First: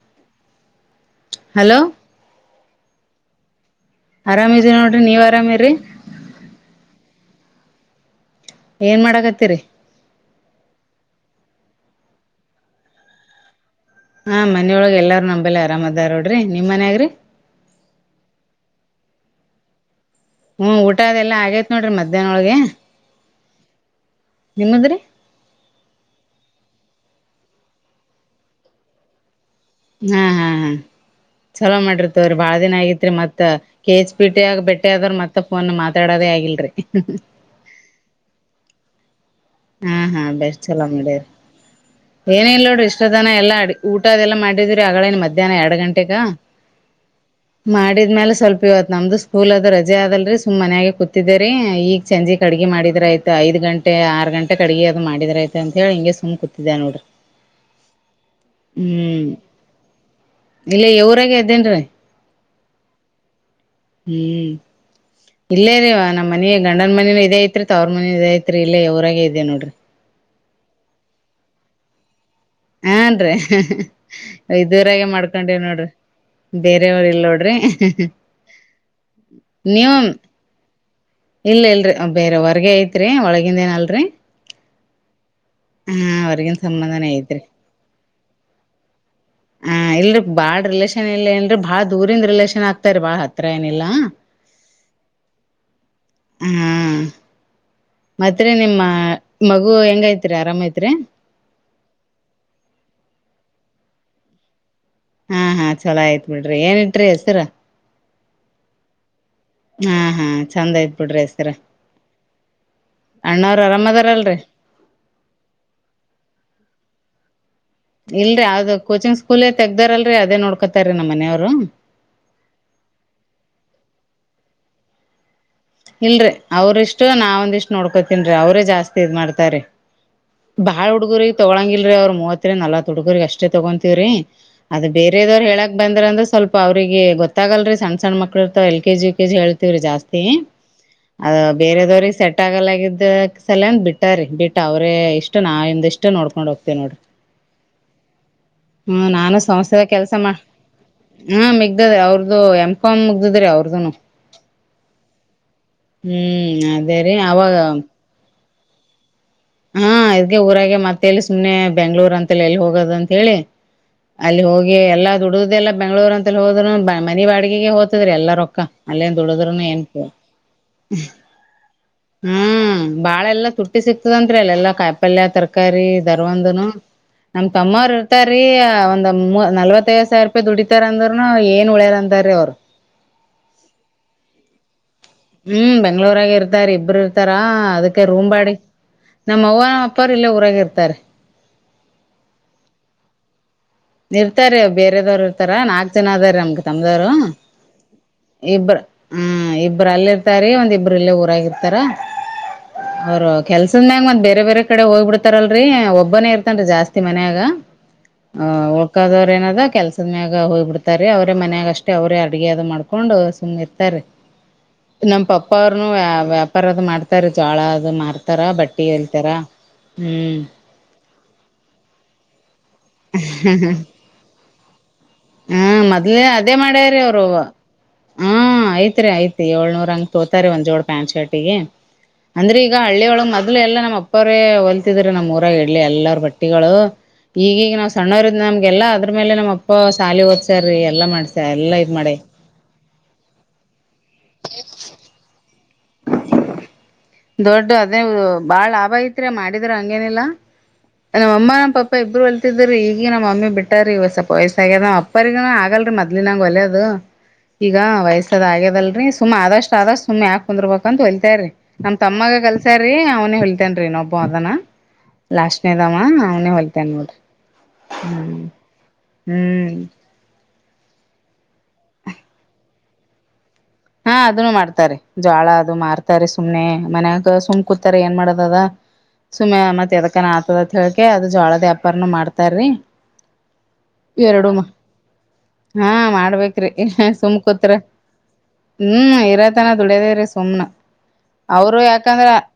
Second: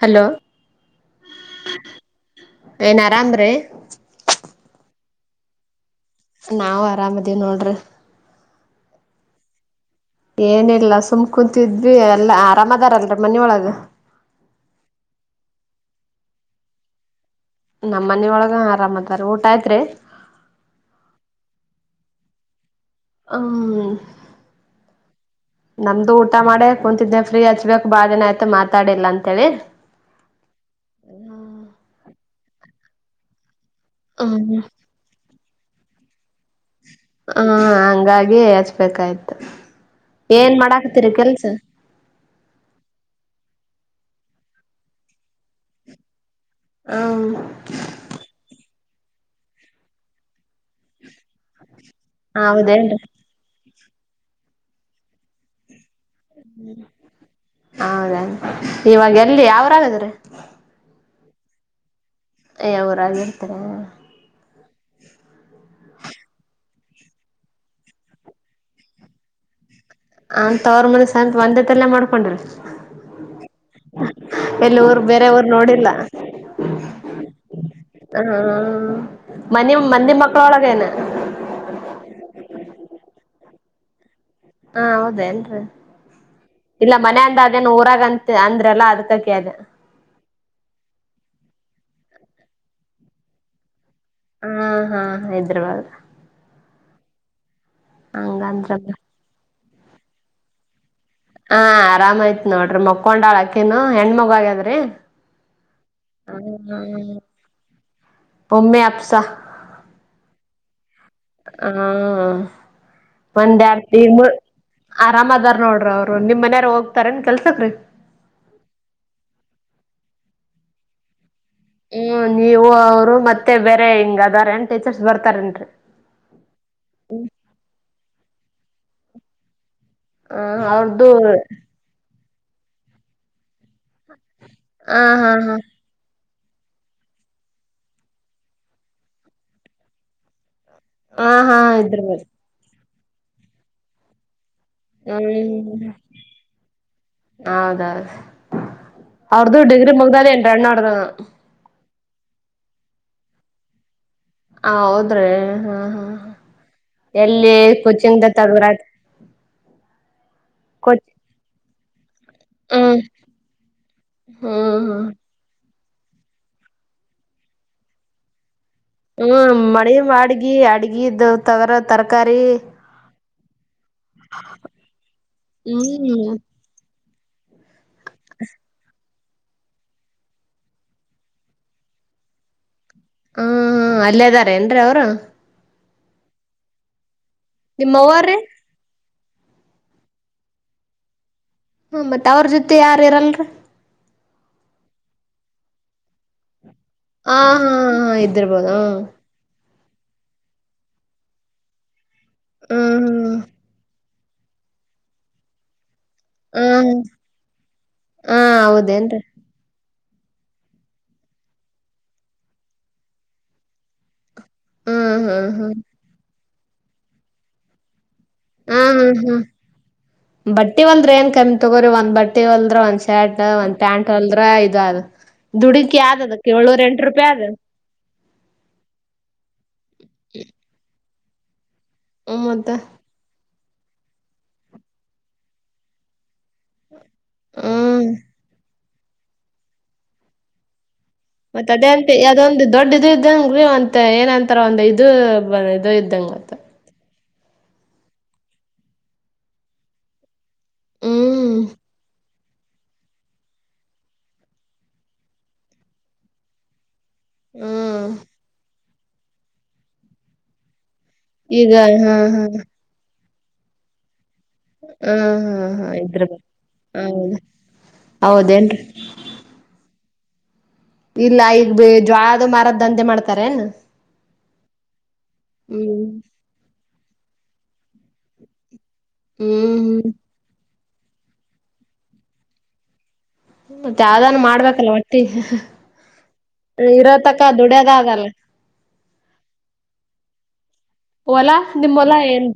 Hello hello ಏನ್ ಆರಾಮ್ರೀ ಅರಾಮಿದೀ ನೋಡ್ರಿ ನೀವ್ ಆರಾಮಿರಿ ನಾವು ಆರಾಮದೇವ್ ನೋಡ್ರಿ ಏನ್ ಮಾಡಕತ್ತೀರಿ. ಏನಿಲ್ಲ ಸುಮ್ ಕುಂತಿದ್ವಿ ಎಲ್ಲ ಆರಾಮದಾರಲ್ರಿ ಮನಿ ಒಳಗ ಹಾ ಮನೊಳಗೆ ಎಲ್ಲಾರ ನಮ್ಮಲ್ಲೇ ಆರಾಮದಾರ ನೋಡ್ರಿ ನಿಮ್ಮನಗ ರೀ ನಮ್ಮ ಮನೊಳಗ ಆರಾಮ್ತ್ತಾರ ಊಟ ಆಯ್ತ್ರಿ ಹ್ಮ್ ಊಟ ಅದೆಲ್ಲಾ ಆಗೈತ್ ನೋಡ್ರಿ ಮಧ್ಯಾಹ್ನೊಳಗೆ. ಹ್ಮ್ ನಿಮ್ಮದ್ರಿ ನಮ್ದು ಊಟ ಮಾಡೇ ಕುಂತಿದ್ದೆ ಫ್ರೀ ಹಚ್ಬೇಕ್ ಬಾಳ ದಿನ ಆಯ್ತು ಮಾತಾಡಿಲ್ಲ ಅಂತೇಳಿ ಹಾ ಹಾ ಹಾ ಚಲೋ ಮಾಡಿರ್ ಬಾಳ್ ದಿನ ಆಗೈತ್ರಿ ಮತ್ತ ಕೆೇಚ್ ಪಿಟೆ ಹ್ಮ್ ಆಗ ಬೆಟ್ಟೆ ಆದ್ರರು ಮತ್ತೆ ಫೋನ್ ಒತ್ತಡದೇ ಆಗಿಲ್ರರಿ ಹ ಹಂಗಾಗಿ ಹಚ್ಬೇಕಾಯ್ತು ಹಾ ಹಾ ಏನ್ ಬೆಸ್ ಚಲೋ ಮಾಡಾಕತ್ತೀರಿ ಮಾಡ್ಯರಿ ಕೆಲ್ಸ ಏನ ಇಲ್ ನೋಡ್ರಿ ಇಷ್ಟತನ ಎಲ್ಲಾ ಅಡಿಗೆ ಊಟ ಅದೆಲ್ಲ ಮಾಡಿದ್ರಿ ಅಗಳೇನ್ ಮಧ್ಯಾಹ್ನ ಎರಡು ಗಂಟೆಕ್ ಹ್ಮ್ ಮಾಡಿದ್ಮೇಲ ಸ್ವಲ್ಪ ಇವತ್ ನಮ್ದು ಸ್ಕೂಲ್ ಅದು ರಜೆ ಅದಲ್ರಿ ಸುಮ್ಮ್ ಮನ್ಯಾಗೆ ಕೂತಿದ್ದರಿ ಈಗ ಸಂಜಕ್ ಅಡುಗೆ ಹೌದೇನ್ರಿ ಮಾಡಿದ್ರ ಆಯ್ತು ಐದು ಗಂಟೆ ಆರು ಗಂಟೆ. ಕಡೆಗೆ ಅಡುಗೆ ಅದು ಮಾಡಿದ ಆಯ್ತಂತ ಹೌದ ಇವಾಗ ಹ್ಮ್ ಎಲ್ಲಿ ಯಾವ್ರಾಗದ್ರೆ ರಗೆ ಇದ್ದೇನ್ರೀ ಅಯ ಅವರಾಗಿರ್ತಾರೆ ಹ್ಮ್ ಇಲ್ಲೇದಿವ ನಮ್ಮ್ ಮನಿ ಗಂಡನ ಮನ ಇದೆ ಐತ್ರಿ ತವರ ಮನ ಇದ ಐತ್ರಿ ಇಲ್ಲೇ ಇವ್ರಾಗ ಇದೇ ನೋಡ್ರಿ ಅತ್ ಅವ್ರ ಮಂದ ಸ್ತ್ ಒಂದೇತ್ತಲ್ಲ ಮಾಡ್ಕೊಂಡ್ರಿ ಹನ್ರಿ ಎಲ್ಲಿ ಇದ್ದುರಾಗ ಊರ್ ಬೇರೆ ಊರ್ ಮಾಡ್ಕೊಂಡೇವ ನೋಡಿಲ್ಲ ನೋಡ್ರಿ ಬೇರೆ ಊರು ಇಲ್ ನೋಡ್ರಿ ಹ ಮನಿ ನೀವ ಮಂದಿ ಮಕ್ಳೊಳಗೇನ ಇಲ್ಲ ಇಲ್ರಿ ಬೇರೆ ಹೊರ್ಗೆ ಐತ್ರಿ ಒಳಗ ಇಂದೇ ನಲ್ರಿೀ [unintelligible] ಹಾ ಹೌದೇನ ರೀ ಹೊರ್ಗಿನ್ ಇಲ್ಲ ಸಂಬಂಧನೇ ಮನ ಅಂದ ಐತ್ರಿ ಅದೇನು ಊರಾಗಂತ ಅಂದ್ರೆಲ್ಲ ಅದ್ ಹ ಇಲ್ ಬಾಳ್ ರಿಲೇಷನ್ ಇಲ್ಲ ಏನ್ರಿ ಬಾಳ್ ದೂರಿಂದ್ ರಿಲೇಷನ್ ಆಗ್ತರಿ ಬಾಳ್ ಹತ್ರ ಏನಿಲ್ಲಾ ಹಾ ಹಾ ಹೈದ್ರಾಬಾದ ಹಾ ಮತ್ತೆ ಹಂಗಂದ್ರ ನಿಮ್ಮ ಮಗು ಹೆಂಗೈತ್ರಿ ಆರಾಮ ಐತ್ರಿ ಹ ಆರಾಮಾಯ್ತ್ ನೋಡ್ರಿ ಮಕ್ಕೊಂಡಾಳ ಅಕ್ಕನು ಹೆಣ್ಮಗಗದ್ರಿ ಹಾ ಹಾ ಚಲೋ ಆಯ್ತ್ ಬಿಡ್ರಿ ಏನಿದ್ರೂ ಹೆಸರ ಒಮ್ಮೆ ಅಪ್ಸಾ ಹಾ ಹಾ ಚಂದ ಆಯ್ತ ಹ ಅಣ್ಣವ್ರ ಒಂದ್ ಯ್ಶಾಡ್ ತಿಂಗುಳ್ ಆರಾಮದಾರಲ್ರರಿ ಆರಾಮ್ದಾರ ನೋಡ್ರಿ ಅವರು ನಿಮ್ ಮನೆಯಾರ ಹೋಗ್ತಾರ ಎನ್ ಕೆಲ್ಸಕ್ ಇಲ್ರೀ ಅದು ಕೋಚಿಂಗ್ ಸ್ಕೂಲ್ ತಗ್ದಾರಲ್ರಿ ಅದೇ ನೋಡ್ಕೋತಾರೀ ನಮ್ಮ ಮನೆಯವರು ಹ್ಮ್ ನೀವು ಅವರು ಮತ್ತೆ ಬೇರೆ ಹಿಂಗ ಅದ ಬೆಂಡ ಟೀಚರ್ಸ್ ಬರ್ತಾರೇನ್ರಿ ಇಲ್ರಿ ಅವ್ರ್ ಇಷ್ಟು ನಾವ್ ಒಂದಿಷ್ಟ್ ನೋಡ್ಕೋತನ್ರಿ ಅವ್ ಜಾಸ್ತಿ ಇದ್ ಮಾಡ್ತಾರೆ ಹ ಬಾಳ್ ಅವ್ರ್ದು ಹುಡ್ಗುರಿ ಹ ತೊಗೊಂಗಿಲ್ರರಿ ಅವ್ರ ಮೂವತ್ ಇ ನಲ್ಲ ತುಡುಕರಿಗೆ ಅಷ್ಟ ಅಷ್ಟೆ ತಗೊತೀವ್ರೀ ಅದು ಹಾ ಬೇರೆದವ್ ಹೇಳಾಕ್ ಹಾ ಬಂದ್ರ ಅಂದ್ರೆ ಸ್ವಲ್ಪ ಅವ್ರಿಗೆ ಗೊತ್ತಾಗಲ್ರಿ ಸಣ್ಣ ಸಣ್ಣ ಮಕ್ಳರ್ತ L K G U KG ಹೇಳ್ತವ್ರೀ ಜಾಸ್ತಿ ಹ ಅದ ಹಾ ಇದ್ರ ಬೇರೆದವ್ರಿಗೆ ಬ ಸೆಟ್ ಆಗಲಾಗಿದ್ ಸಲಂದ ಬಿಟ್ಟ ರ ಬಿಟ್ಟ [unintelligible] ಅವ್ರೇ ಇಷ್ಟ ನಾವ ಹ್ಮ್ ಇದ ಇಷ್ಟ ನೋಡ್ಕೊಂಡ್ ಹೋಗ್ತೇವಿ ನೋಡ್ರಿ ಹೌದೌದು ಹ್ಮ ನಾನು ಅವ್ರ್ದು ಸಂಸ್ಥೆದ ಡಿಗ್ರಿ ಕೆಲ್ಸ ಮಾಡ ಮುಗ್ದದೇನ್ರಿ ಅಣ್ಣವ್ರ್ದು ಹ ಮ ಗ್ದ ಅವ್ರ್ದು ಎಮ್ ಕಾಮ್ ಮುಗ್ದಿದ್ರೀ ಅವ್ರದನು [unintelligible] ಹೌದ್ರೆ ಹಾ ಹಾ ಹ್ಮ್ ಅದೇ ರೀ ಎಲ್ಲಿ ಅವಾಗ ಕುಚಿಂಗ ತಗದ್ರಯ್ತು ಹಾ ಇದ್ಗೆ ಊರಾಗೆ ಮತ್ತಲ್ಲಿ ಸುಮ್ನೆ ಬೆಂಗಳೂರ್ ಅಂತ [unintelligible] ಎಲ್ಲಿ ಹೋಗೋದ ಹ್ಮ್ ಅಂತ ಹೇಳಿ ಅಲ್ಲಿ ಹೋಗಿ ಹ್ಮ್ ಎಲ್ಲಾ ಹ್ಮ್ ದುಡದೆಲ್ಲ ಬೆಂಗಳೂರು ಅಂತ ಹೋದ್ ಮನೆ ಬಾಡಗಿಗೆ ಹೋತದ್ರರಿ ಎಲ್ಲ ರೊಕ್ಕ ಅಲ್ಲೇನ್ ಹ್ಮ ದುಡದ್ರನು ಏನ್ ಮಳೆ ಅಡ್ಗಿ ಅಡ್ಗ ತಗರ ತರಕಾರಿ [unintelligible] ತುಟ್ಟ ಸ [unintelligible] ಂರಿ ಅಲ್ಲ ಎಲ್ಲಾ ಕಾಯಿಪಲ್ಯ ತರಕಾರಿ ಧರ ಹ್ಮ್ ಒಂದುನು ನಮ್ ತಮ್ಮಾರ ಸರಿ ಒಂದ [unintelligible] ನಲ್ವತ್ತೈವ್ ಸಾವಿರ ರೂಪಾಯಿ ದುಡಿತಾರ ಅಂದ್ರರುನು ಏನ್ ಉಳ್ಯರ್ ಅಂತಾರ ಅವರು ಹ ಹಾ ಅಲ್ಲೇದಾರೆ ಏನ್ರೀ ಅವ್ರು ಹ್ಮ್ ಬ ಬೆಂಗ್ಗಳೂರಗ ಇರ್ತಾರಿ ಇಬ್ಬರು ತರಾ ನಿಮ್ಮ ಅದಕ್ಕೆ ಅವ್ವಾರ್ರೀ ರೂಂಬಾಡಿಗಿ ನಮ್ಮ ಅವ್ವ ನಮ್ಮ ಅಪ್ಪರು ಇಲ್ಲ ಊರಾಗ ಇರ್ತಾರೆ ಹ್ಮ ಮತ್ತತ್ ಅವ್ರ ಜೊತೆ ಯಾರು ಇರಲ್ರಿ ಇರ್ತಾರೆ ಬೇರರೆದವ್ ಇರ್ತಾರ ನಾಕಕ್ ಜನ ಅದಾರ ನಮ್ಗ ತಮ್ದವ್ರು ಹಾ ಹಾ ಹಾ ಇದ್ದಿರ್ಬೋದು ಇಬ್ಬರು ಅಲ್ಲಿ ಇರ್ತಾರೆ ಒಂದ್ ಇಬ್ಬರುಲಿ ಊರಾಗಿ ಇರ್ತಾರ ಅವರ ಹ್ಮ್ ಕೆಲ್ಸದ ಮ್ಯಾಗ ಮತ್ತ ಬೇರೆ ಬೇರೆ ಕಡೆ ಹೋಗ್ ಬಿಡ್ತಾರಲ್ರಿ ಒ ಒಬ್ಬನೇ ಇರ್ತನರಿ ಹ್ಮ್ ಜಾಸ್ತಿ ಹ್ಮ್ ಮನ್ಯಾಗ ಹಾ ಹ ಹೌದೇನ್ರಿ ಉಳಳ್ಕದವ್ರ ಏನದ ಕೆಲ್ಸ ಸುಮ್ಯಾಗ ಹೋಗ್ ಬಿಡ್ತಾರೀ ಅವ್ರೇ ಮನ್ಯಾಗ ಅಷ್ಟೇ ಅವರೇ ಅಡಗೆ ಅದು ಮಾಡ್ಕೊಂಡು ಸುಮ್ಮ್ ಇತಾರೀ ಹ್ಮ್ ನಮ್ಮ್ ಹ್ಮ್ ಪಪ್ಪ ಹ್ಮ್ ಅವ್ರನು ಪರದು ಮಾಡತಾರೆ ಜೋಳ ಅದು ಮಾರ್ತಾರ ಹಾ ಬಟ್ಟಿ ಹ್ಮ್ ಹೊಲಿತಾರ ಹ್ಮ ಹ್ಮ್ ಬಟ್ಟಿ ಒಂದ್ರ ಏನ್ ಕಮ್ಮಿ ತಗೋ್ರಿ ಒಂದ್ ಬಟ್ಟಿ ತೆವಲ್ ಒಂದ್ ಶರ್ಟ್ ಒಂದ್ ಪ್ಯಾಂಟ್ ಹೋಲದ್ರ ಆಯ್ತ ಗಾರ ಹ್ಮ ಮೊದ್ಲೆೇ ಅದೇ ಮಾಡ್ಯಾರ ಅವ್ರು ರೂಪಾಯಿ ಆದ ಹ ಐ್ತ್ ರರಿ ಐ್ತ್ ಏಳ್ನೂರ ಹಂಗ ತೋತಾರೆ ಒಂದ್ ಜೋಡ ಪ್ಯಾಂಟ್ ಶರ್ಟ್ ಪಿಗೆ ಹ್ಮ ಅಂದ್ರೆ ಮತ್ತ ಈಗ ಹಳ್ಳಿಯ ಒಳಗ್ ಮ ಅದ್ ಎಲ್ಲ ನಮ್ಮಪ್ಪರೇ ಹೊಲ್ತಿದ್ರ ನಮ್ಮ ಊರಾಗ ಇಲ್ಲಿ ಎಲ್ಲಾರ ಬಟ್ಟಿ ಗಳು ಈಗೀಗ ನಾವ್ ಹ್ಮ್ ಸಣ್ಣವರ ನಮ್ಗೆಲ್ಲಾ ಅದ್ರ ಮೇಲೆ ನಮ್ಮಪ್ಪ ಖಾಲಿ ಓದಸೆರಾ ಎಲ್ಲ ಮಾಡ್ಸ ಎಲ್ಲಾ ಇದ ಮಾಡೆ ದೊಡ್ಡದು ಇದ್ದಂಗೆ ಮ ಏನಂತರ ಒಂದು ಇದು ಇದು ಇದೀಗಆಗುತ್ತೆ ದೊಡ್ಡ ಅದೇ ಬಾಳ ಲಾಭ ಐತ್ರಿ ಮಾಡಿದ್ರ ಹಂಗೇನಿಲ್ಲಾ ನ ಹ್ಮ್ ಅಮ್ಮಾನ ಪಾಪಾ ಇಬ್ಬರುಲ್ ಿದ್ರೀ ಈಗ ನಮ್ಮ ಮಮ್ಮಿ ಬಿಟ್ಟಾರೀ ಸ್ವಲ್ಪ ವಯಸ್ಸಾಗ್ಯದ್ ಅಪ್ಪರಿಗೂ ಆಗಲ್ರಿೀ ಮದ್ಲಿನಂಗ ಒಲೆಯದು ಈಗ ಹ್ಮ್ ವಯಸ್ಸಾದ್ ಆಗ್ಯದಲ್ರಿ ಸುಮ್ಮ್ ಆದಷ್ಟ ಆದಷ್ಟು ಸುಮ್ ಯಾಕ್ ಕುಂದರಬೇಕು ಬಂದ ಹೊಲತ್ತರಿ ಈಗ ನಮ್ ಹಾ ತಮ್ಮಗ ಹಾ ಕಲ್ಸಾರ್ರೀ ಅವ್ನ ಹೇತೇನ್ ರೀ ಒಬ್ಬ ಆ ಹಾ ಹಾ ಹಾ ಲಾಸ್ಟ್ನದವ ಇದ್ರ ಬ ಅವನೇ ಹೋಲಿತಾನ ನೋಡ್ರಿ ಹೌದ ಹ್ಮ ಹೌದೇನ್ರಿ ಹ್ಮ್ ಇಲ್ಲ ಈಗ ಜ್ವಾಳದು ಮಾರದ್ದಂತೆ ಮಾಡ್ತಾರ ಏನ್ ಹಾ ಅದನ್ನು ಮಾಡ್ತಾರೆ ಜೋಳ ಅದು ಹ್ಮ್ ಮಾರ್ತಾರೆ ಸುಮ್ನೆ ಮನ್ಯಗ ಸುಮ್ ಕುತ್ತರ ಏನ್ ಮಾಡದ ಅದ ಸುಮ್ಮ್ ಹ್ಮ್ ಮಾತ್ಯದಕಾನ ಹೇಳಕೇ, ಅದು ಜೋಳದ, ವ್ಯಾಪಾರನ ಮಾಡ್ತಾರ್ರಿ. [inaudible] ಮತ್ತೆ, ಯಾವ್ದಾನೂ, ಮಾಡ್ಬೇಕಲ್ಲ! ಹೊಟ್ಟೆಗೆ ಹಾ ಮಾಡ್ಬೇಕ್ರಿ ಇರೋ, ಸುಮ್ ತಕ ಕೂತ್ರ ದುಡ್ಯದ ಆಗಲ್ಲ. [unintelligible] ಹ್ಮ್, ಇರತನ ದುಡ್ಯದೇರೀ! ಸುಮ್ನ ಹೊಲ ಅವರು ನಿಮ್ ಹೊಲ ಯಾಕಂದ್ರ, ಏನ್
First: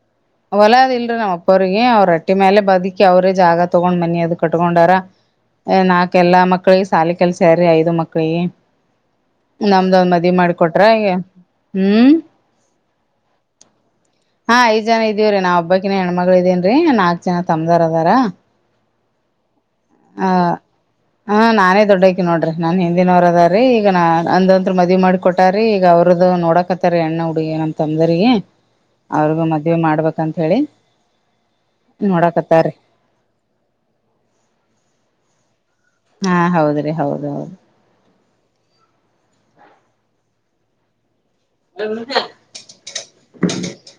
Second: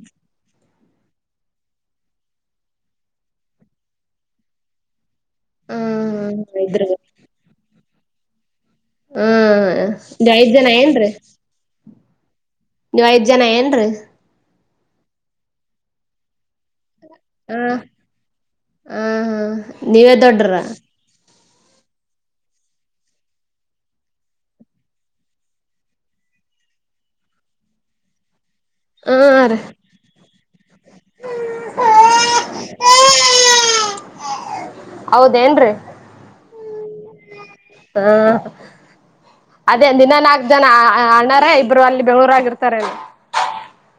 ಹೊಲದ. [inaudible] ಇಲ್ರೀ, ನಮ್ಮಪ್ಪ್ರಿಗೆ ಅವ್ರ ರಟ್ಟಿ ಮೇಲೆ ಬದುಕಿ ಅವ್ರೇ ಜಾಗ ತಗೊಂಡ್, ಮನಿ ಅದು ಕಟ್ಕೊಂಡಾರ. [inaudible] ನಾಕು, ಎಲ್ಲಾ ಹ್ಮ್ ಮಕ್ಳಿಗೆ ಶಾಲಿ ಕೆಲಸಾ, ಯಾರೂರೀ ಹೈದು, ಮಕ್ಳ. [inaudible] ಕೈಯಿ. [inaudible] ಹ್ಮ್ಮ್, ಹೈ. [inaudible] ಏನುರೀ. [inaudible] ಹ್ಮ್... [inaudible] ನೀವ್, ಐದ್ ಜನ ಏನ್ರಿ. [inaudible] ಹಾ, ಐದ್ ಜನ ಇದೀವಿರಿ, ನಾವುಬಕ್ಕಿ, ಹೆಣ್ಮ ಮಗಳು, ಇದೇನ್ರಿ, ಹ.. [inaudible] ಹತ್ತು, ಜನ, ಹ ತಮಾಂಧರು, ಅದಾರ, ಹ ಹ ನೀವೇ ಆ. ದೊಡ್ಡ್ರ [inaudible] ಹಾ, ನಾನೇ ದೊಡ್ಡಕಿ. ನೋಡ್ರಿ ನಾನ್ ಹಿಂದಿನವರದ ರೀ ಈಗ ನಾ ಅಂದಂತ್ರು, ಮದ್ವಿ ಮಾಡಿ, ಕೊಟ್ಟ. [inaudible] ಒಟ್ಟಾರಿ ಈಗ ಅವ್ರದದು, ನೋಡಕತ್ತಾರಿ, ಅಣ್ಣ ಹುಡುಗಿ, ನಮ ತ್ತಮನಡ್ರಿಗೆ. [inaudible] ಹ್ಮ ಅವ್ರಿಗೂ, ರೀ ಮದ್ವೆ ಮಾಡ್ಬೇಕಂತ! ಹೇಳಿ ನೋಡಕತ್ತಾರಿ. [inaudible] ಹೌದೇ, ಏನ್ ರೀ.? [inaudible] ಹಾ, ಹೌದ್ರಿ, ಹೌದ, ಹೌದು. [inaudible] ಹಾ, ಅದೇಂದಿನ, ನಾಗ. [inaudible] ಅದೇನ, ಅಣ್ಣ. [inaudible] ಇಬ್ರು, ಅಲ್ಲಿ, ಬೆಂಗಳೂರು, ಹಾಗೇರುತ್ತಾರೆ, ರಿ. [unintelligible]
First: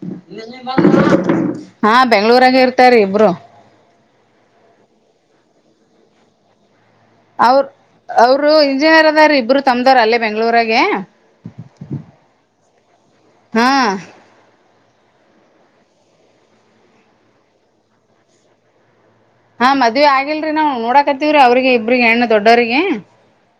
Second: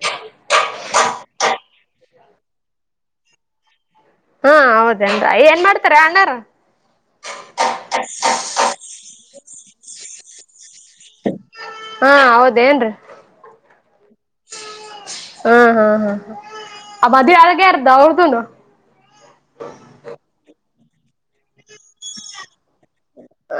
ಹಾ, ಬೆಂಗಳೂರಾಗ, ಇರ್ತಾರೀ ಇಬ್ರು. [unintelligible] ಹಾ, ಹೌದೇನ್, ಏನ್ ಮಾಡ್ತಾರ, ಅಣ್ಣಾವಾರು. [inaudible] ಅವ್ರ, ಅವರು ಇಂಜಿನಿಯರ್, ಅದಾರ ಇಬ್ರು ತಮ್ದಾರ ಅಲ್ಲೇ? [inaudible] ಬೆಂಗಳೂರು. [inaudible] ಹಾ, ಹೌದೇ, ಏನ್ರಿ. ಹಾ [unintelligible] ಹ್ಮ್, ಹ್ಮ್, ಹ್ಮ್, ಹ ಆ ಮದುವೆಳಗಾರ್ದ ಅವ್ರದುನು. [unintelligible] ಹಾ, ಮದುವೆ, ಆಗಿಲ್ರಿ, ನಾವು. [unintelligible] ನೋಡಾಕತಿವ್ರೀ, ಅವ್ರಿಗೆ, ಇಬ್ರಿಗೆ, ಹೆಣ್ಣು, ದೊಡ್ಡವರಿಗೆ. [inaudible]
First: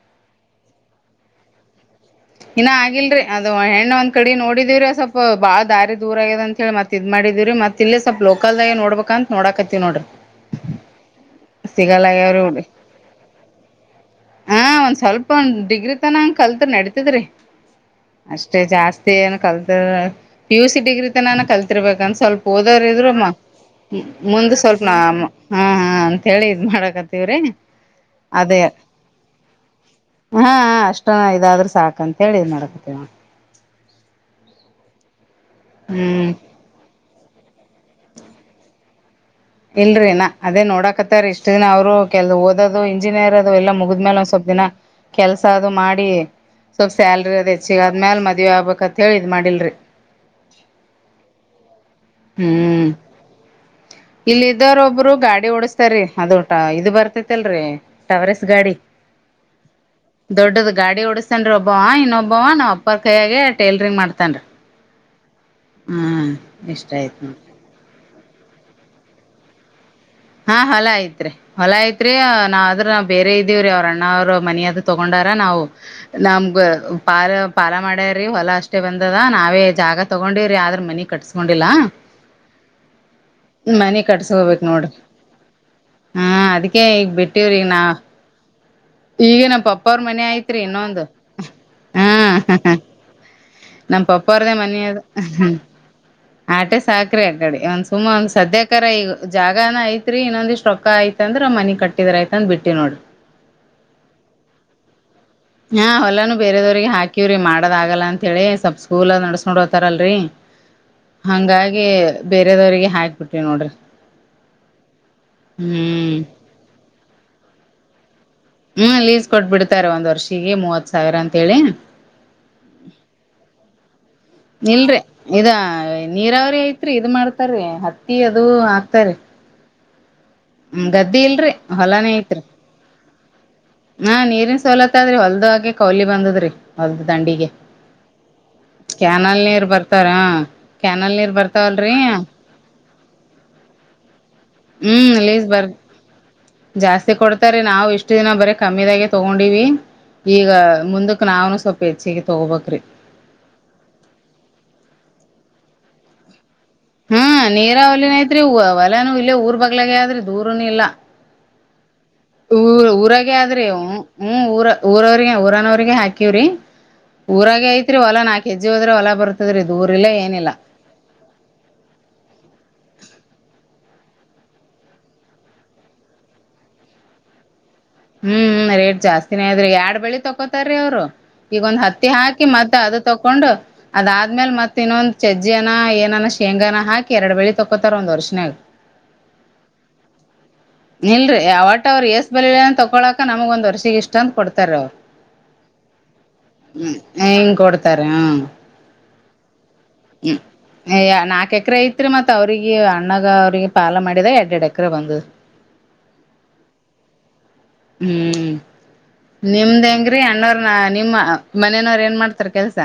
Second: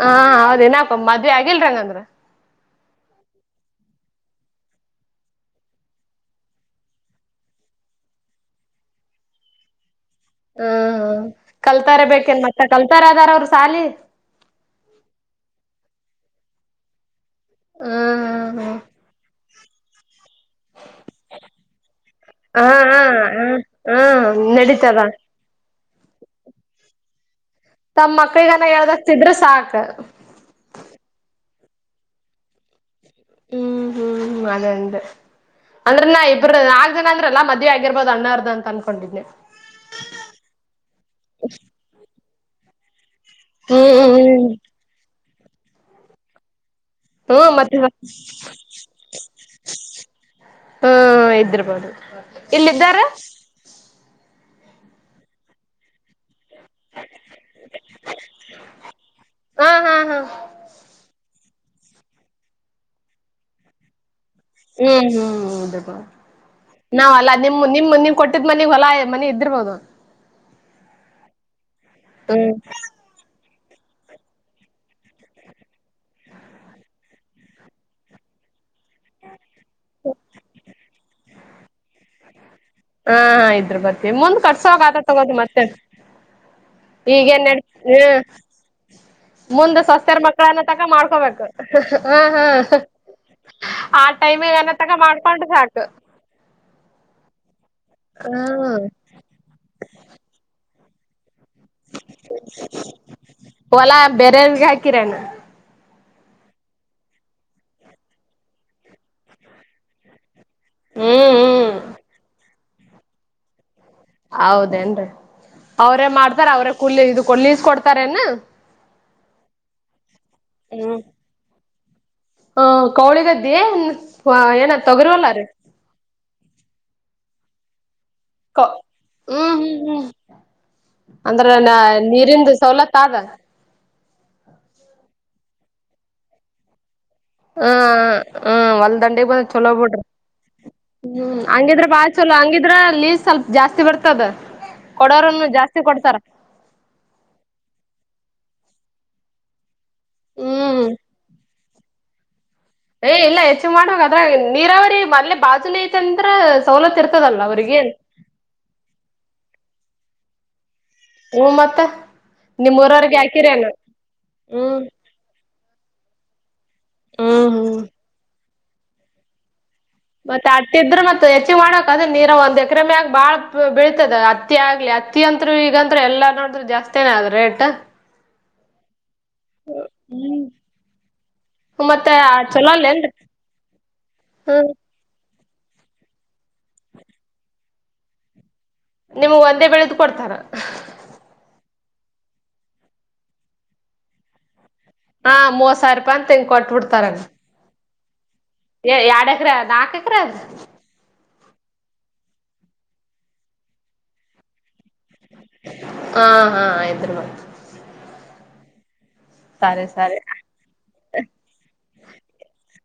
ಹಾ, ಹೌದನಾ, ಮದ್ವೆ ಆಗಿಲ್ಲಾರಿ, ಹ್ಯಾಂಗೆಂದರೆ. [inaudible] ಇನ್ನ ಆಗಿಲ್ರಿ, ಅದು ಹೆಣ್ಣು, ಒಂದ್ ಕಡೆ ನೋಡಿದೀವ್ರೀ! ಸ್ವಲ್ಪ ಬಾಳ ದಾರಿ ದೂರ ಆಗದೇ, ಅಂತ ಹೇಳಿ, ಮತ್ ಇದ್ ಮಾಡಿದೀವಿರಿ! ಮತ್ ಇಲ್ಲಿ ಸ್ವಲ್ಪ್ ಲೋಕಲ್ದಾಗ ನೋಡ್ಬೇಕ, ಅಂತ ನೋಡಾಕತ್ತವ ನೋಡ್ರಿ. [inaudible] ಹ್ಮ, ಕಲ್ತಾರ ಸಿಗಲ್ಲ ಆಗ್ಯಾವ್ರಿ ಬೇಕೆನ್ ಹುಡ್ರಿ ಮತ್ತ ಕಲ್ತಾರ ಅದಾರ ಅವ್ರ, ಸಾಲಿ. [inaudible] ಹಾ ಒಂದ್ ಸ್ವಲ್ಪ ಒಂದು, ಡಿಗ್ರಿ, ತನ, ಕಲ್ತ್, ನಾಡಿ. [inaudible] ಹೇಳಿದ್ರಿ. ಹಾ [inaudible] ಅಷ್ಟೇ, ಜಾಸ್ತಿ, ಏನ್ ಕಲ್ತ. [inaudible] ಹ. [inaudible] P, U, C. ಡಿಗ್ರಿ ತನಕ, ಕಲಿತ್ರುಬೇಕು, ಸ್ವಲ್ಪ ಹಾ ಹಾ ಓದೋದ್ರು ಹಾ ಹ್ಮ್ ಮುಂದ್, ಸ್ವಲ್ಪ, ನ, ನಡೀತದ ಹ. [inaudible] ಹಾ ಅಂತ ಹೇಳಿ ಇದ್ ಮಾಡಕಂತ್ವ್ರೀ ತಮ್ಮ್ ಮಕ್ಳಿಗನ ಎಳಸ್ತಿದ್ರೆ ಸಾಕ. ಕಂತ್ ಹೇಳಿ ಏನ್ ಮಾಡಾಕತ್ತಿವ ಹ್ಮ್ ಹ್ಮ್ [unintelligible] ಅಂದ್ರೆನ್ನ ಹ್ಮ್ ಇಬ್ರರ್ ನಾ. ಅಂದ್ರಲ ಮದ್ಯ ಆಗಿರ್ಬೋದು ಅಣ್ಣ ಅವರ್ದು ಅನ್ಕೊಂಡಿದ್ನೆ. ಇಲ್ರರಿನಾ ಅದೇ ನೋಡಾಕತ್ತಾರೆ ಇಷ್ಟ ದಿನ ಅವ್ರು ಕೆಲವ್ ಓದದು. ಇಂಜಿನಿಯರ್ ಅದು ಎಲ್ಲ ಹ್ಮ್ ಹ್ಮ್ ಮುಗಿದ್ಮೇಲೆ ಒಂದ ಸ್ವಲ್ಪ್ ಹ್ಮ್ ದಿನ ಕೆಲ್ಸ ಅದು ಮಾಡಿ. ಸ್ವಲ್ಪ ಸ್ಯಾಲ್ರಿ ಅದ್ ಹ್ಮ್ ಮತ್ತೆ ಹೆಚ್ಚಿಗೆ ಆದ್ಮ್ಯಾಲ ಮದ್ವೆ ಆಗ್ಬೇಕತ್ ಹೇಳಿ ಇದ್ ಮಾಡಿಲ್ರಿ ಹ್ಮ ಇದರ್ಬೋದು ಹ್ಮ್ ಇಲ್ಲ್ದಾರೆ ಇಲ್ಲಿ ಇದ್ರ ಒಬ್ರು ಗಾಡಿ ಓಡಸ್ತಾರೆ ಅದು. ಇದು ಬರ್ತೇತಿಲ್ರರಿ ಟವರಸ್ ಗಾಡಿ ಹಾ ಹಾ ಹಾ ದೊಡ್ಡದ ಗಾಡಿ ಓಡಸ್ತೇನ್ ರಿ ಒಬ್ಬ ಒಬ್ಬ ಇನ್ನೊಬ್ಬವ ನಾವು ಅಪ್ಪರ್ ಕೈಯೆ ಟೇಲರಿಂಗ್ ಮಾಡ್ತನ್ ರೀ. ಹ್ಮ್ ಹ್ಮ್. ಇಷ್ಟ ಆಯ್ತ್ ನಾವಲ್ಲ ನೋಡ್ ನಿಮ್ ನಿಮ್ ನಿಮ್. ಕೊಟ್ಟಿದ್ ಮನಗ್ ಹೊಲ ಮನೆ ಇದ್ದಿರ್ಬಹದು ಹಾ ಹೊಲೈತ್ರಿ. ಹೊಲ ಐತ್ರಿ ಹ್ಮ್ ನಾವ್ರ [unintelligible] ಬೇರೆ ಇದ್. ಇವ್ರೇ ಅವ್ರ ಅಣ್ಣ ಅವ್ರು ಮನಿ ಅದು ತಗೊಂಡಾರ ನಾವು. ನಮ್ಗೆ ಪಾರ ಪಾಲ ಮಾಡ್ಯ್ರೀ ಹೊಲ ಅಷ್ಟೇ ಬಂದದ ನಾವೇ ಜಾಗ ತಗೊಂಡಿವವ್ರಿ ಆದ್ರ ಮನಿ ಕಟ್ಸ್ಕೊಂಡಿಲ್ಲಾ ಹಾ ಹ ಇದ್ರು ಬರ್ತೀವಿ ಮುಂದ್ ಕಟ್ಸ್ಕೋಬೇಕ್ ಕತ್ಸೋವಾಗ ನೋಡ್ರಿ ಆಟಡ್. ದು ಮತ್ತೆ ಹಾ ಅದಕ್ಕೆ ಈಗ ಈಗೇನ್ ಬಿಟ್ಟಿವ್ರಿ ನಾ ನಡೀತ್ತ್ [unintelligible] ಈಗ ನಮ್ ಮುಂದೆ ಪಪ್ಪ ಅವ್ರ ಸಸ್ತರ್ ಮನೆ ಐತ್ರಿ ಮಕ್ಳನ್ನ ತಕ ಇನ್ನೊಂದು ಮಾಡ್ಕೊಬೇಕು ಹಾ ಹ ಹ ನಮ್ ಆ ಪಪ್ಪ ಅವ್ರದೇ ಟೈಮಿಂಗ್ ಅನ್ನ ಮನಿ ತಕ ಅದು ಮಾಡ್ಕೊಂಡು ಸಾಕು. [unintelligible] ಸುಮ ಒಂದ ಹಾ ಸದ್ಯಕ ಈಗ ಜಾಗನ ಆಯ್ತು. ಎಷ್ಟ್ ರೊಕ್ಕ ಆಯಿತ್ ಹೊಲ ಬೇರೆಯವಿಗೆ ಹಾಕಿರೇನ. ಹಾ ಹೊಲ್ಲಾನೂ ಬೇರದವ್ರಿಗೆ ಹಾಕಿವವ್ರಿ ಮಾಡದ ಆಗಲ್ಲ ಅಂತೇಳಿ ಸ್ವಪ್ ಸ್ಕೂಲ್ ಅ ನಡಸ್ ನೋಡ್ ಹತಾರಲ್ರರಿ. ಹ್ಮ್ ಹ್ಮ್ ಹಂಗಾಗಗೆ ಬೇ. ಬರೆವ್ರರಿಗೆ ಹಾಕ್ಬ ಬಿಟ್ಟವಿ ನೋಡ್ರಿ. ಹೌದೇನ್ರಿ ಅವರೇ ಹ್ಮ್ ಮಾಡ್ತಾರ ಅವ್ರ. ಕೊಲ್ಲಿ ಇದು ಕೊಲ್ಲಿಸ ಕೊಡ್ತಾರೇನ. ಹ್ಮು ಲೀಸ್ ಕೊಟ್ಬಿಡ್ತಾರೆ ಒಂದ ವರ್ಷ. ಪಿಗೆ ಮೂವತ್ತ್ ಹ್ಮ್ ಸಾವಿರ ಅಂತೇಳಿ ಹ ಕೌಳಿಗದ್ದೆ ಏನಸ್. ವಾ ಏನ ಅದ್ ಇಲ್ರಿ ತೊಗರಿವಲ್ಲಾರೀ. ಇದ ನೀರಾವರಿ ಐತ್ರಿ ಇದನ್ ಮಾಡ್ತಾರೀ ಹತ್ತ ಹತ್ತಿ ಅದು ಹಾಕ್ತಾರಿ. ಹ್ಮು ಹ್ಮ್ ಗದ್ದಿ ಇಲ್ರಿ ಅಂದ್ರನ ಹೊಲಾನೇ ಐತ್ರಿ ನೀರಿಂದ ಸವಲತ್ತ್ ಆದ್. ಹಾ ನೀರಿನ ಸವಲತ್ ಅದ್ರಿ ಹೊಲ್ದಾಗೆ ಕೌಲಿ ಬಂದದ್ರಿ ಹೌದ್ರಿ. ಅ ಅ ಒಲ್ ದಂಡಿಗ್ ಕ್ಯಾನಲ್ ಬಂದ ನೀರ್ ಚಲೋ ಬಿಡ್ರಿ ಬರ್ತಾರ ಕ್ಯಾನಲ್ ಹ್ಮು ನೀರ್ ಹಂಗಿದ್ರ ಬರ್ತಾವಲ್ರಿ ಬಾ ಚಲೋ ಹಂಗಿದ್ರ ಲ್ಲಿ ಸ್ವಲ್ಪ ಜಾಸ್ತಿ ಬರ್ತದ. ಹ್ಮು ಲೀಸ್ ಕೊಡೋರನ್ನು ಬರ್ ಜಾಸ್ತಿ ಕೊಡ್ತಾರ ಜಾಸ್ತಿ ಕೊಡ್ತಾರೆ ನಾವು ಇಷ್ಟು ದಿನ ಬರೆ ಕಮ್ಮಿದಾಗೆ ತಗೊಂಡಿವಿ ಕಾ ಈಗ ಹ್ಮ್ ಮುಂದಕ್ಕ ನಾವುನು ಸ್ವಲ್ಪ ಪೆನ್ಸಿಗೆ ತಗೋಬೇಕ. ಏ ಇಲ್ಲ ಹೆಚ್ಚು ಮಾಡಾ ಅದ್ರಾಗ್ ಏನ್ ನೀರಾವರಿ ಅಲ್ಲೇ ಬಾಜುನ ಐತಿ ಅಂದ್ರ ಸವಲತ್ ಹ್ಮು ಇರ್ತದಲ್ಲ ಅವ್ರಿಗೇನ್ ನೀರಾವಲಿನು ಐತ್ರಿ ವ ವಲೆನು ಇಲ್ಲೇ ಊರ್ ಬಗ್ಲಾಗ ಅದ. ದೂರನು ಇಲ್ಲ. ಹು ಮತ್ತ್. ಊ ಊರಾಗೆ ಆದ್ರೇ ಹು ಹು ಊರ ಹ್ಮ್ ಊರಾವ್ರಿಗೆ ಊರಾನವ್ರಿಗೆ ಹಾಕಿ ಕಿವ್ರಿ ಹ್ಮ್ ಊರಾಗೆ ಐತ್ರಿ ಹೋಲ ನಾಕ ಕೆಜ್ಜಿ ಹೋದ್ರ ಹೊಲ ಬರ್ತದ್ರಿದ್. ಮತ್ತ ಅಟ್ಟಿದ್ರ ಮತ್ತ ಹೆಚ್ಚಿ ಮಾಡಕ್ ಅದನ್ ನೀರ್ ಒಂದ್ ಎಕರೆ ಮ್ಯಾಗ್ ಬಾಳ್ ಬೆಳಿ ತ್ತದ ಅತ್ತಿ ಆಗ್ಲಿ ಅತ್ತಿ ಅಂತ್ರು ಈಗಂತ್ರು ಎಲ್ಲಾ ನೋಡಿದ್ರ ಜಾಸ್ತನೇ ಅದ ರೇಟ್. ಹ್ಮು ಹ್ಮು ರೇಟ್ ಜಾಸ್ [unintelligible] ಯಾಡ್ ಬೆಳಿ ತಕೋತಾರೀ ಅವ್ರು ಈಗೊಂದು ಹತ್ತಿ ಮತ್ತೆ ಹಾಕಿ ಚಲೋ ಮತ್ತ ಅದು ಅಲ್ಲೇನ್ರಿ ತಕೊಂಡು ಅದಾದ್ಮೇಲ್ ಹ್ಮ್ ಮತ್ತ ಇನ್ನೊಂದ ಚಜ್ಜಿಯನ ಏನನ ಶೇಂಗಾನ ಹಾಕಿ ಎರಡು ಬೆಳಿ ತಕೋತಾರ ಒಂದ್ ವರ್ಷನ್ಯಾಗ. ನಿಮ್ಗ್ ಒಂದೇ ಬೆಳೆದು ಕೊಡ್ತಾರ. ವಟ್ಟ್ ಅವರ ಎಷ್ಟ್ ಬೆಳೆಯನ್ನ ತಕ್ಕೋತಾ ಪಳಕ ನಮಗ ಒಂದ ವರ್ಷಿಗೆ ಇಷ್ಟ ಅಂತ ಕೊಡ್ ಹಾ ಮೂವತ್ತ್ ಸಾವಿರ ರೂಪಾಯಿ ಇಂತ ಅಂತ ಹ್ಮ್ ಕೊಟ್ಬಿಡ್ತಾರ ಹಂಗ್ ಹಿಂಗ್ ಕೊಡ್ತಾರೆ ಹ್ಮ್ ಯಾಡ್ ಎಕ್ರೆ ಅದ್ ನಾಕ ಎಕ್ರೆ ಅದ್. ಎಕ್ರೆ ಐತ್ರಿ ಮತ್ತ್ ಅವ್ರಿಗೆ ಅಣ್ಣಗ ಅವ್ರಿಗೆ ಪಾಲ ಮಾಡಿದ ಯಾಡ್ ಯಾಡ್ ಎಕರೆ ಬಂದದ. ಹಾ ಹಾ ಆತರೀ ನ ಹ್ಮ್ ನಿಮ್ದ್ ಸರಿ ಹೆಂಗ್ರೀ ಅಣ್ಣೋರನ ನಿಮ್ಮ ಮನೇನವ್ರ ಏನ್ ಮಾಡ್ತಾರ ಕೆಲ್ಸ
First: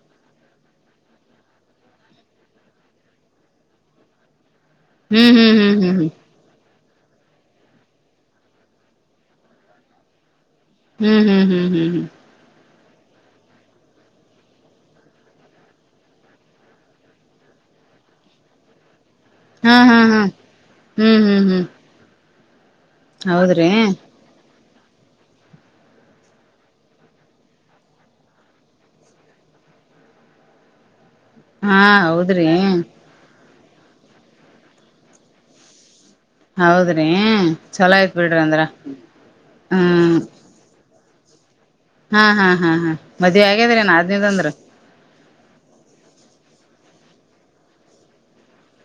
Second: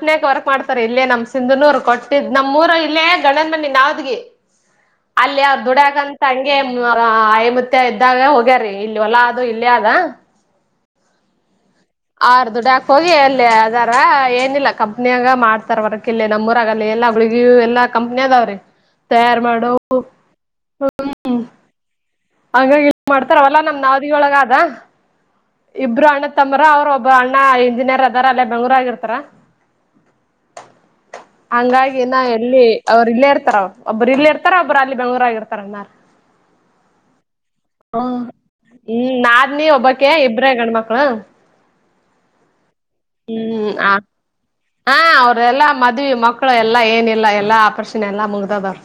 ಕನ ವರ್ಕ್ ಮಾಡ್ತಾರೆ ಇಲ್ಲೇ ನಮ್ ಸಿಂಧುನೂರ್ ಕೊಟ್ಟಿದ್ದ್ ನಮ್ಮೂರ ಇಲ್ಲೇ ಗಂಡನ್ ಮನಿ ನಾವದಗಿ ಹ್ಮ್ ಅಲ್ಲಿ ಹ್ಮ್ ಅವ್ರ ಹ್ಮ್ ಹ್ಮ್ ದುಡ್ಯಗಂತ ಹ್ಮ್ ಹಂಗೆ ಆಯಿಮುತ್ತ ಇದ್ದಾಗ ಹೋಗ್ಯಾರೀ ಇ ಹೊಲಾ ಆದೂ ಇಲ್ಲೇ ಆದ ಹ್ಮ್ ಹ್ಮ್ ಹ್ಮ್ ಹ್ಮ್ ಹ್ಮ್ ದುಡ್ಯಾಕ್ ಹೋಗಿ ಅಲ್ಲಿ ಅದಾರ ಏನಿಲ್ಲ ಕಂಪ್ನಿಯಾಗ ಮಾಡ್ತಾರ ವರ್ಕ್ ಇಲ್ಲಿ ನಮ್ಮೂರಾಗಲ್ಲಿ ಎಲ್ಲಾ ಗುಳಗಿಯೂ ಎಲ್ಲಾ ಕಂಪ್ನಿದಾವ್ರೀ ಹ್ಮ್ ಹ್ಮ್ ಹ್ಮ ಹ್ಮ್ ಹ್ಮ್ ಹ್ಮ್ ಹಾಗಾಗಿ ಮಾಡ್ತಾರ ಹೂಲ ಹೌದ್ರಿ ನಮ್ ನಾವದಿವಳಗ ಅದ ಇಬ್ರು ಅಣ್ಣ ತಮ್ಮ್ರ ಅವ್ರ ಒಬ್ಬ ಅಣ್ಣ ಇಂಜಿನಿಯರ್ ಅದಾರ ಅಲ್ಲೇ ಬೆಂಗ್ಳೂರ್ ಇರರ್ತಾರ ಹಾ ಹಂಗಾಗಿನ ಹೌದ್ರಿ ಎಲ್ಲಿ ಅವರು ಇಲ್ಲೇ ಇರ್ತಾರ ಒಬ್ಬರು ಇಲ್ಲಿ ಇರ್ತಾರ ಒಬ್ರು ಅಲ್ಲಿ ಬೆಂಗಳೂರ ಆಗ ಇರ್ತಾರ ಅಣ್ಣಾರ ಹೌದ್ರೀ ಹ ಹ್ಮ್ ನಾದನಿ ಒಬ್ಬಕ ಹ್ಮ್ ಇಬ್ರ ಗಂಡ್ಮಕ್ಳ ಹಾ ಹಾ ಹಾ ಹಾ ಮದ್ವಿ ಹ್ಮ್ ಆಗಾದ್ರನಿ ಆ ನಾದ್ನಿ ಅಂದ್ರ ಹಾ ಅವ್ರೆಲ್ಲಾ ಮದ್ವಿ ಮಕ್ಕಳು ಎಲ್ಲಾ ಏನಿಲ್ಲ ಎಲ್ಲಾ ಅಪರಷನ್ ಎಲ್ಲಾ ಮುಗ್ದದವ್ರ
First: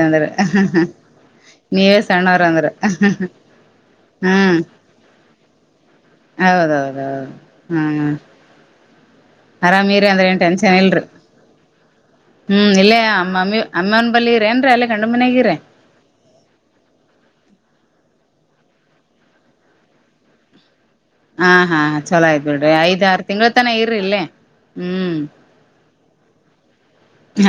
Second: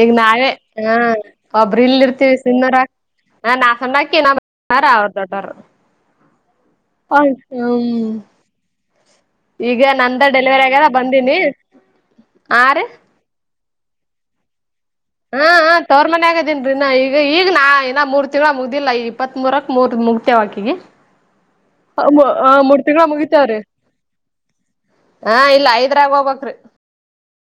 ಈಗ ನಾವೇ ಹ ಒಬ್ರ ನೀವೇ ಇಲ್ ಇರ್ತೀವಿ ಸಣ್ಣವ್ರಂದ್ರ ಸಿಂಧನೂರು ನಾ ಸಣಾಕಿ ಹ್ಮ್ ನಾರ ಅವ್ರ ದೊಡ್ಡರು ಹೌದೌದೌದು ಹ್ಮ ಆರಾಮಿರಿ ಅಂದ್ರೆ ಏನ್ ಟೆನ್ಷನ್ ಆಗ್ಯದ ಇಲ್ರಿ ಬಂದೀನಿ ಹಾ ಹ್ಮ್ ರೀ ಇಲ್ಲೇ ಅಮ್ಮಮ್ಮಿ ಅಮ್ಮನ್ ಬಲಿ ಇರನ್ರೀ ಅಲ್ಲ ಹಾ ತವರ್ ಮನೆ ಆಗದನ್ರಿ ನಾ ಈಗ ಈಗ ನಾ ನ ಮೂರ್ ತಿಂಗಳ ಮುಗ್ದಿಲ್ಲ ಈ ಇಪ್ಪತ್ ಮೂರಕ್ ಮೂರ್ ಮುಗತವಕಿಗೆ ಹಾ ಹಾ ಚಲೋ ಇದ್ ಬಿಡ್ರಿ ಐದ್ ಆರು ತಿಂಗಳು ಮುಗಿತೇವ್ರಿ ತನ ಇರರ್ಲ್ಲೇ ಹ್ಮ್ ಐದರಾಗ ಹೋಗಬೇಕು ರೀ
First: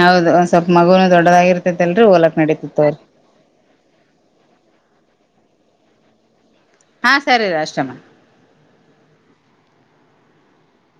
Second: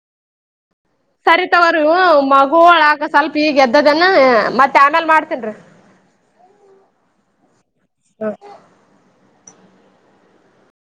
ಹೌದು ಸ್ವಲ್ಪ ಮಗುನು ಸರಿತವ್ರ ದೊಡ್ಡದಾಗಿರ್ತೈತಲ್ರರಿ ಓಲಕ್ ಮಗು ನಡೀತತ್ ತೋರಿ ಆಕ ಸ್ವಲ್ಪ ಈಗ ಎದ್ದದನ್ನ ಮತ್ತೆ ಆಮೇಲ್ ಮಾಡ್ತನ್ರಿ ಹಾ ಸರಿ ರ ಅಷ್ಟಮ ಹ